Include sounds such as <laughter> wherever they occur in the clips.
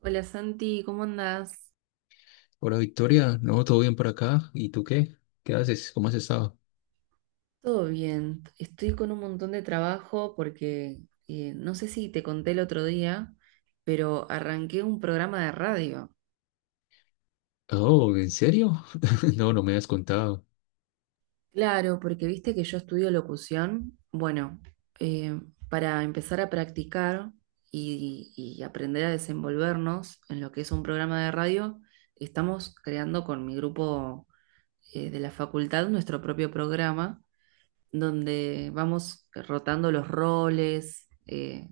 Hola Santi, ¿cómo andás? Hola Victoria, no, todo bien por acá. ¿Y tú qué? ¿Qué haces? ¿Cómo has estado? Todo bien, estoy con un montón de trabajo porque no sé si te conté el otro día, pero arranqué un programa de radio. Oh, ¿en serio? <laughs> No, no me has contado. Claro, porque viste que yo estudio locución. Bueno, eh, para empezar a practicar y aprender a desenvolvernos en lo que es un programa de radio, estamos creando con mi grupo de la facultad nuestro propio programa donde vamos rotando los roles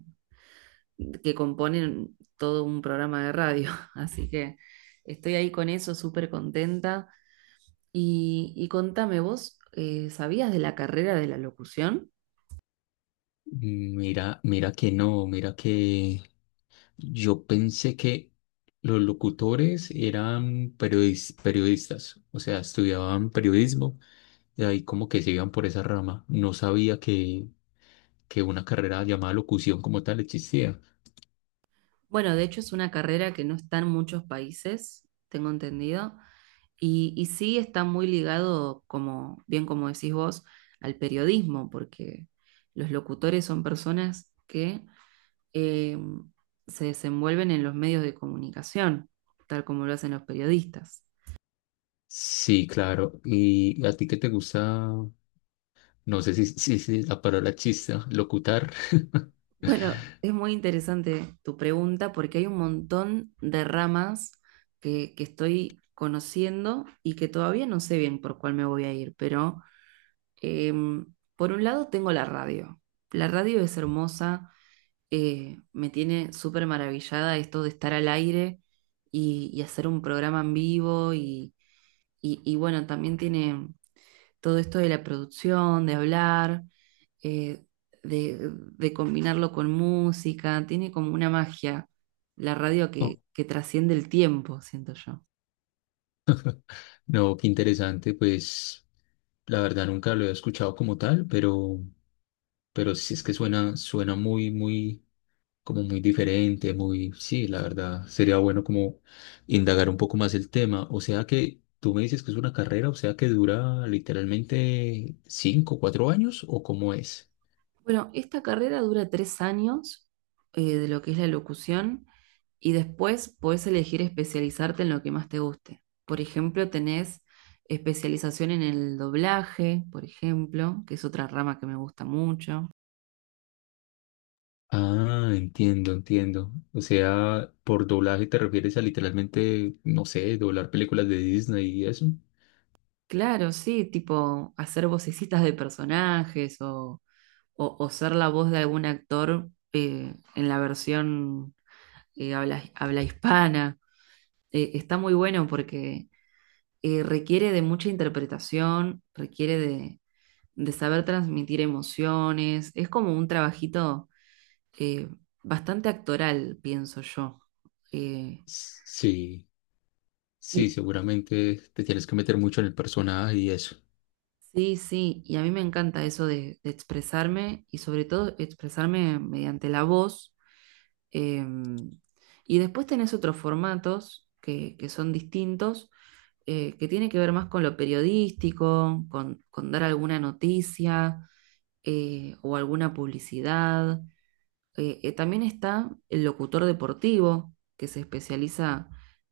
que componen todo un programa de radio. <laughs> Así que estoy ahí con eso, súper contenta. Y contame, vos, ¿sabías de la carrera de la locución? Mira, mira que no, mira que yo pensé que los locutores eran periodistas, o sea, estudiaban periodismo y ahí como que se iban por esa rama. No sabía que una carrera llamada locución como tal existía. Bueno, de hecho es una carrera que no está en muchos países, tengo entendido, y sí está muy ligado, como bien como decís vos, al periodismo, porque los locutores son personas que eh, se desenvuelven en los medios de comunicación, tal como lo hacen los periodistas. Sí, claro. ¿Y a ti qué te gusta? No sé si la palabra chista, locutar. <laughs> Bueno, es muy interesante tu pregunta porque hay un montón de ramas que estoy conociendo y que todavía no sé bien por cuál me voy a ir, pero eh, por un lado tengo la radio. La radio es hermosa, me tiene súper maravillada esto de estar al aire y hacer un programa en vivo y bueno, también tiene todo esto de la producción, de hablar, eh, de combinarlo con música, tiene como una magia la radio que, Oh, que trasciende el tiempo, siento yo. no, qué interesante, pues la verdad nunca lo he escuchado como tal, pero sí es que suena, suena muy, como muy diferente, muy, sí, la verdad, sería bueno como indagar un poco más el tema. O sea que tú me dices que es una carrera, o sea que dura literalmente cinco, cuatro años, ¿o cómo es? Bueno, esta carrera dura 3 años de lo que es la locución y después podés elegir especializarte en lo que más te guste. Por ejemplo, tenés especialización en el doblaje, por ejemplo, que es otra rama que me gusta mucho. Ah, entiendo, entiendo. O sea, por doblaje te refieres a literalmente, no sé, doblar películas de Disney y eso. Claro, sí, tipo hacer vocecitas de personajes o ser la voz de algún actor en la versión habla hispana. Está muy bueno porque requiere de mucha interpretación, requiere de saber transmitir emociones. Es como un trabajito eh, bastante actoral, pienso yo. Sí. Sí, Eh, seguramente te tienes que meter mucho en el personaje y eso. Sí, sí, y a mí me encanta eso de expresarme y sobre todo expresarme mediante la voz. em, y después tenés otros formatos que son distintos, que tiene que ver más con lo periodístico, con dar alguna noticia o alguna publicidad. También está el locutor deportivo, que se especializa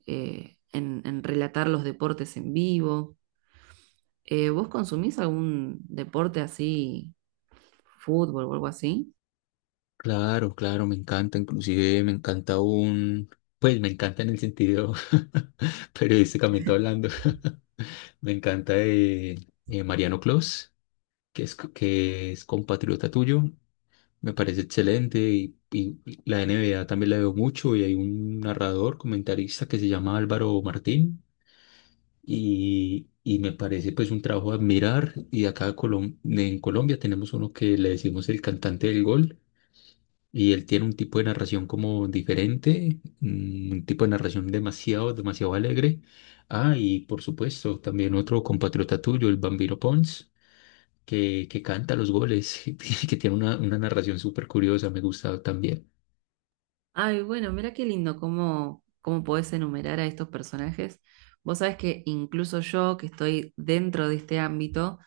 en relatar los deportes en vivo. ¿Vos consumís algún deporte así? ¿Fútbol o algo así? Claro, claro, me encanta, inclusive me encanta un, pues me encanta en el sentido <laughs> periodísticamente hablando. <laughs> Me encanta Mariano Clos, que que es compatriota tuyo, me parece excelente y la NBA también la veo mucho y hay un narrador, comentarista que se llama Álvaro Martín y me parece pues un trabajo a admirar. Y acá en Colombia tenemos uno que le decimos el cantante del gol y él tiene un tipo de narración como diferente, mm, un tipo de narración demasiado, demasiado alegre. Ah, y por supuesto también otro compatriota tuyo, el Bambino Pons. Que canta los goles, <laughs> que tiene una narración súper curiosa, me gusta también. Ay, bueno, mira qué lindo cómo, cómo podés enumerar a estos personajes. Vos sabés que incluso yo, que estoy dentro de este ámbito,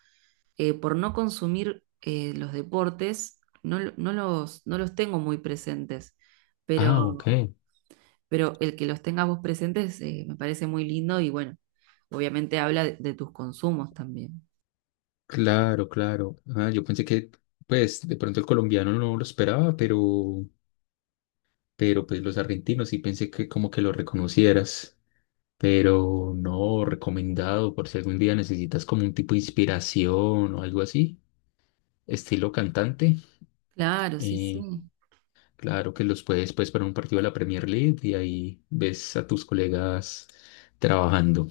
por no consumir los deportes, no, no no los tengo muy presentes. Ah, Pero, ok. pero el que los tengas vos presentes me parece muy lindo y bueno, obviamente habla de tus consumos también. Claro, claro. Ah, yo pensé que, pues, de pronto el colombiano no lo esperaba, pero pues los argentinos sí pensé que como que lo reconocieras, pero no, recomendado por si algún día necesitas como un tipo de inspiración o algo así, estilo cantante, Claro, sí, sí. eh, claro que los puedes pues para un partido de la Premier League y ahí ves a tus colegas trabajando.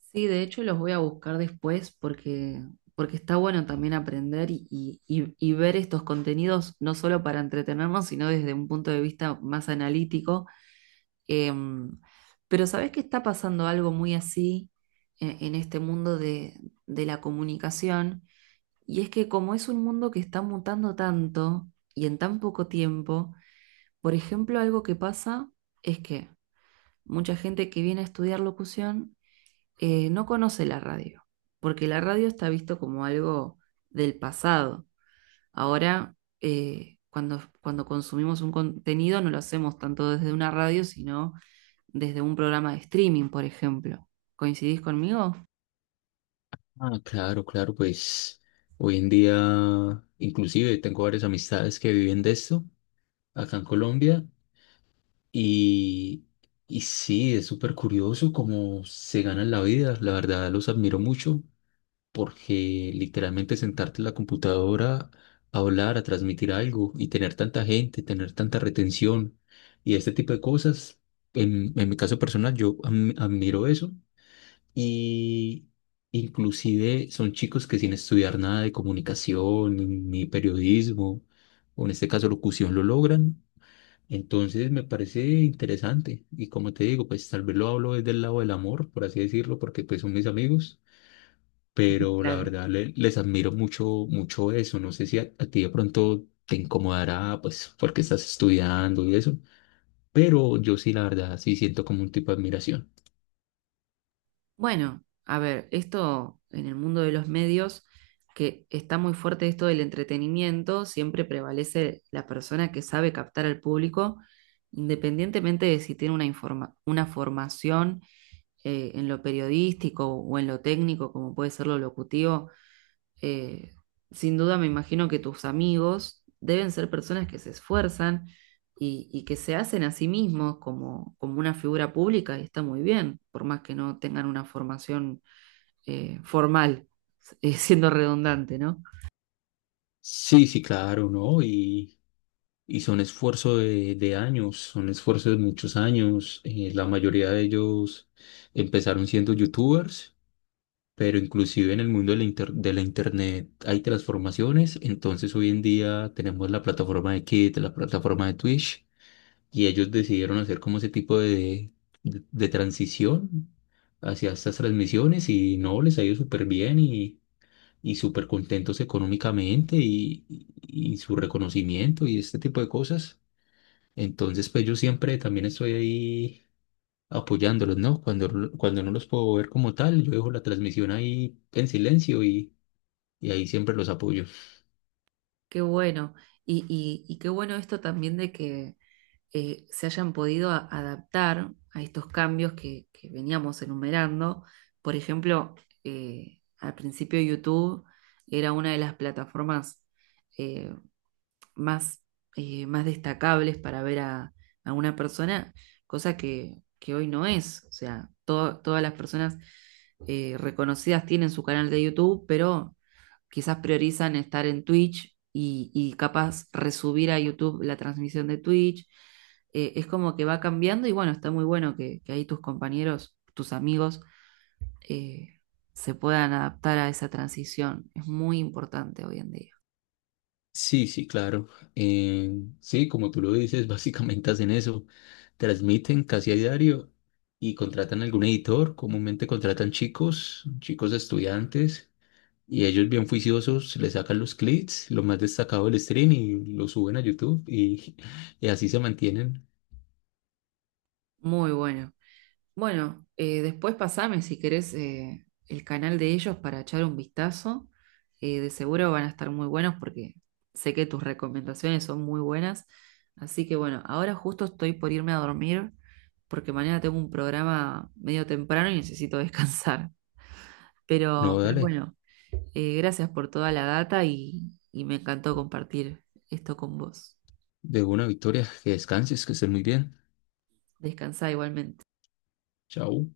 Sí, de hecho los voy a buscar después porque, porque está bueno también aprender y ver estos contenidos no solo para entretenernos, sino desde un punto de vista más analítico. Em, pero ¿sabés que está pasando algo muy así en este mundo de la comunicación? Y es que como es un mundo que está mutando tanto y en tan poco tiempo, por ejemplo, algo que pasa es que mucha gente que viene a estudiar locución, no conoce la radio, porque la radio está visto como algo del pasado. Ahora, cuando consumimos un contenido, no lo hacemos tanto desde una radio, sino desde un programa de streaming, por ejemplo. ¿Coincidís conmigo? Ah, claro, claro, pues hoy en día inclusive tengo varias amistades que viven de esto acá en Colombia. Y, y sí, es súper curioso cómo se ganan la vida. La verdad, los admiro mucho porque literalmente sentarte en la computadora a hablar, a transmitir algo y tener tanta gente, tener tanta retención y este tipo de cosas, en mi caso personal, yo admiro eso. Y inclusive son chicos que sin estudiar nada de comunicación ni periodismo, o en este caso locución, lo logran. Entonces me parece interesante y como te digo, pues tal vez lo hablo desde el lado del amor, por así decirlo, porque pues son mis amigos, pero la Claro. verdad les admiro mucho, mucho eso. No sé si a ti de pronto te incomodará, pues porque estás estudiando y eso, pero yo sí, la verdad, sí siento como un tipo de admiración. Bueno, a ver, esto en el mundo de los medios, que está muy fuerte esto del entretenimiento, siempre prevalece la persona que sabe captar al público, independientemente de si tiene una, una formación en lo periodístico o en lo técnico, como puede ser lo locutivo, eh, sin duda me imagino que tus amigos deben ser personas que se esfuerzan y que se hacen a sí mismos como, como una figura pública y está muy bien, por más que no tengan una formación formal, <laughs> siendo redundante, ¿no? Sí, sí, claro, ¿no? Y son esfuerzos de años, son esfuerzos de muchos años. Eh, la mayoría de ellos empezaron siendo youtubers, pero inclusive en el mundo de de la internet hay transformaciones, entonces hoy en día tenemos la plataforma de Kit, la plataforma de Twitch, y ellos decidieron hacer como ese tipo de transición hacia estas transmisiones y no, les ha ido súper bien y súper contentos económicamente y y su reconocimiento y este tipo de cosas. Entonces, pues yo siempre también estoy ahí apoyándolos, ¿no? Cuando no los puedo ver como tal, yo dejo la transmisión ahí en silencio y ahí siempre los apoyo. Qué bueno. Y qué bueno esto también de que se hayan podido adaptar a estos cambios que veníamos enumerando. Por ejemplo, al principio YouTube era una de las plataformas eh, más, más destacables para ver a una persona, cosa que hoy no es. O sea, todas las personas reconocidas tienen su canal de YouTube, pero quizás priorizan estar en Twitch y capaz resubir a YouTube la transmisión de Twitch. Es como que va cambiando y bueno, está muy bueno que ahí tus compañeros, tus amigos, eh, se puedan adaptar a esa transición. Es muy importante hoy en día. Sí, sí, claro. Eh, sí, como tú lo dices, <laughs> básicamente hacen eso. Transmiten casi a diario y contratan algún editor. Comúnmente contratan chicos, chicos estudiantes, y ellos bien juiciosos le sacan los clips, lo más destacado del stream y lo suben a YouTube y, <laughs> y así se mantienen. Muy bueno. Bueno, después pasame si querés el canal de ellos para echar un vistazo. De seguro van a estar muy buenos porque sé que tus recomendaciones son muy buenas. Así que bueno, ahora justo estoy por irme a dormir porque mañana tengo un programa medio temprano y necesito <laughs> descansar. No, Pero dale, bueno, gracias por toda la data y me encantó compartir esto con vos. de una Victoria, que descanses, que estén muy bien. Descansá igualmente. Chao.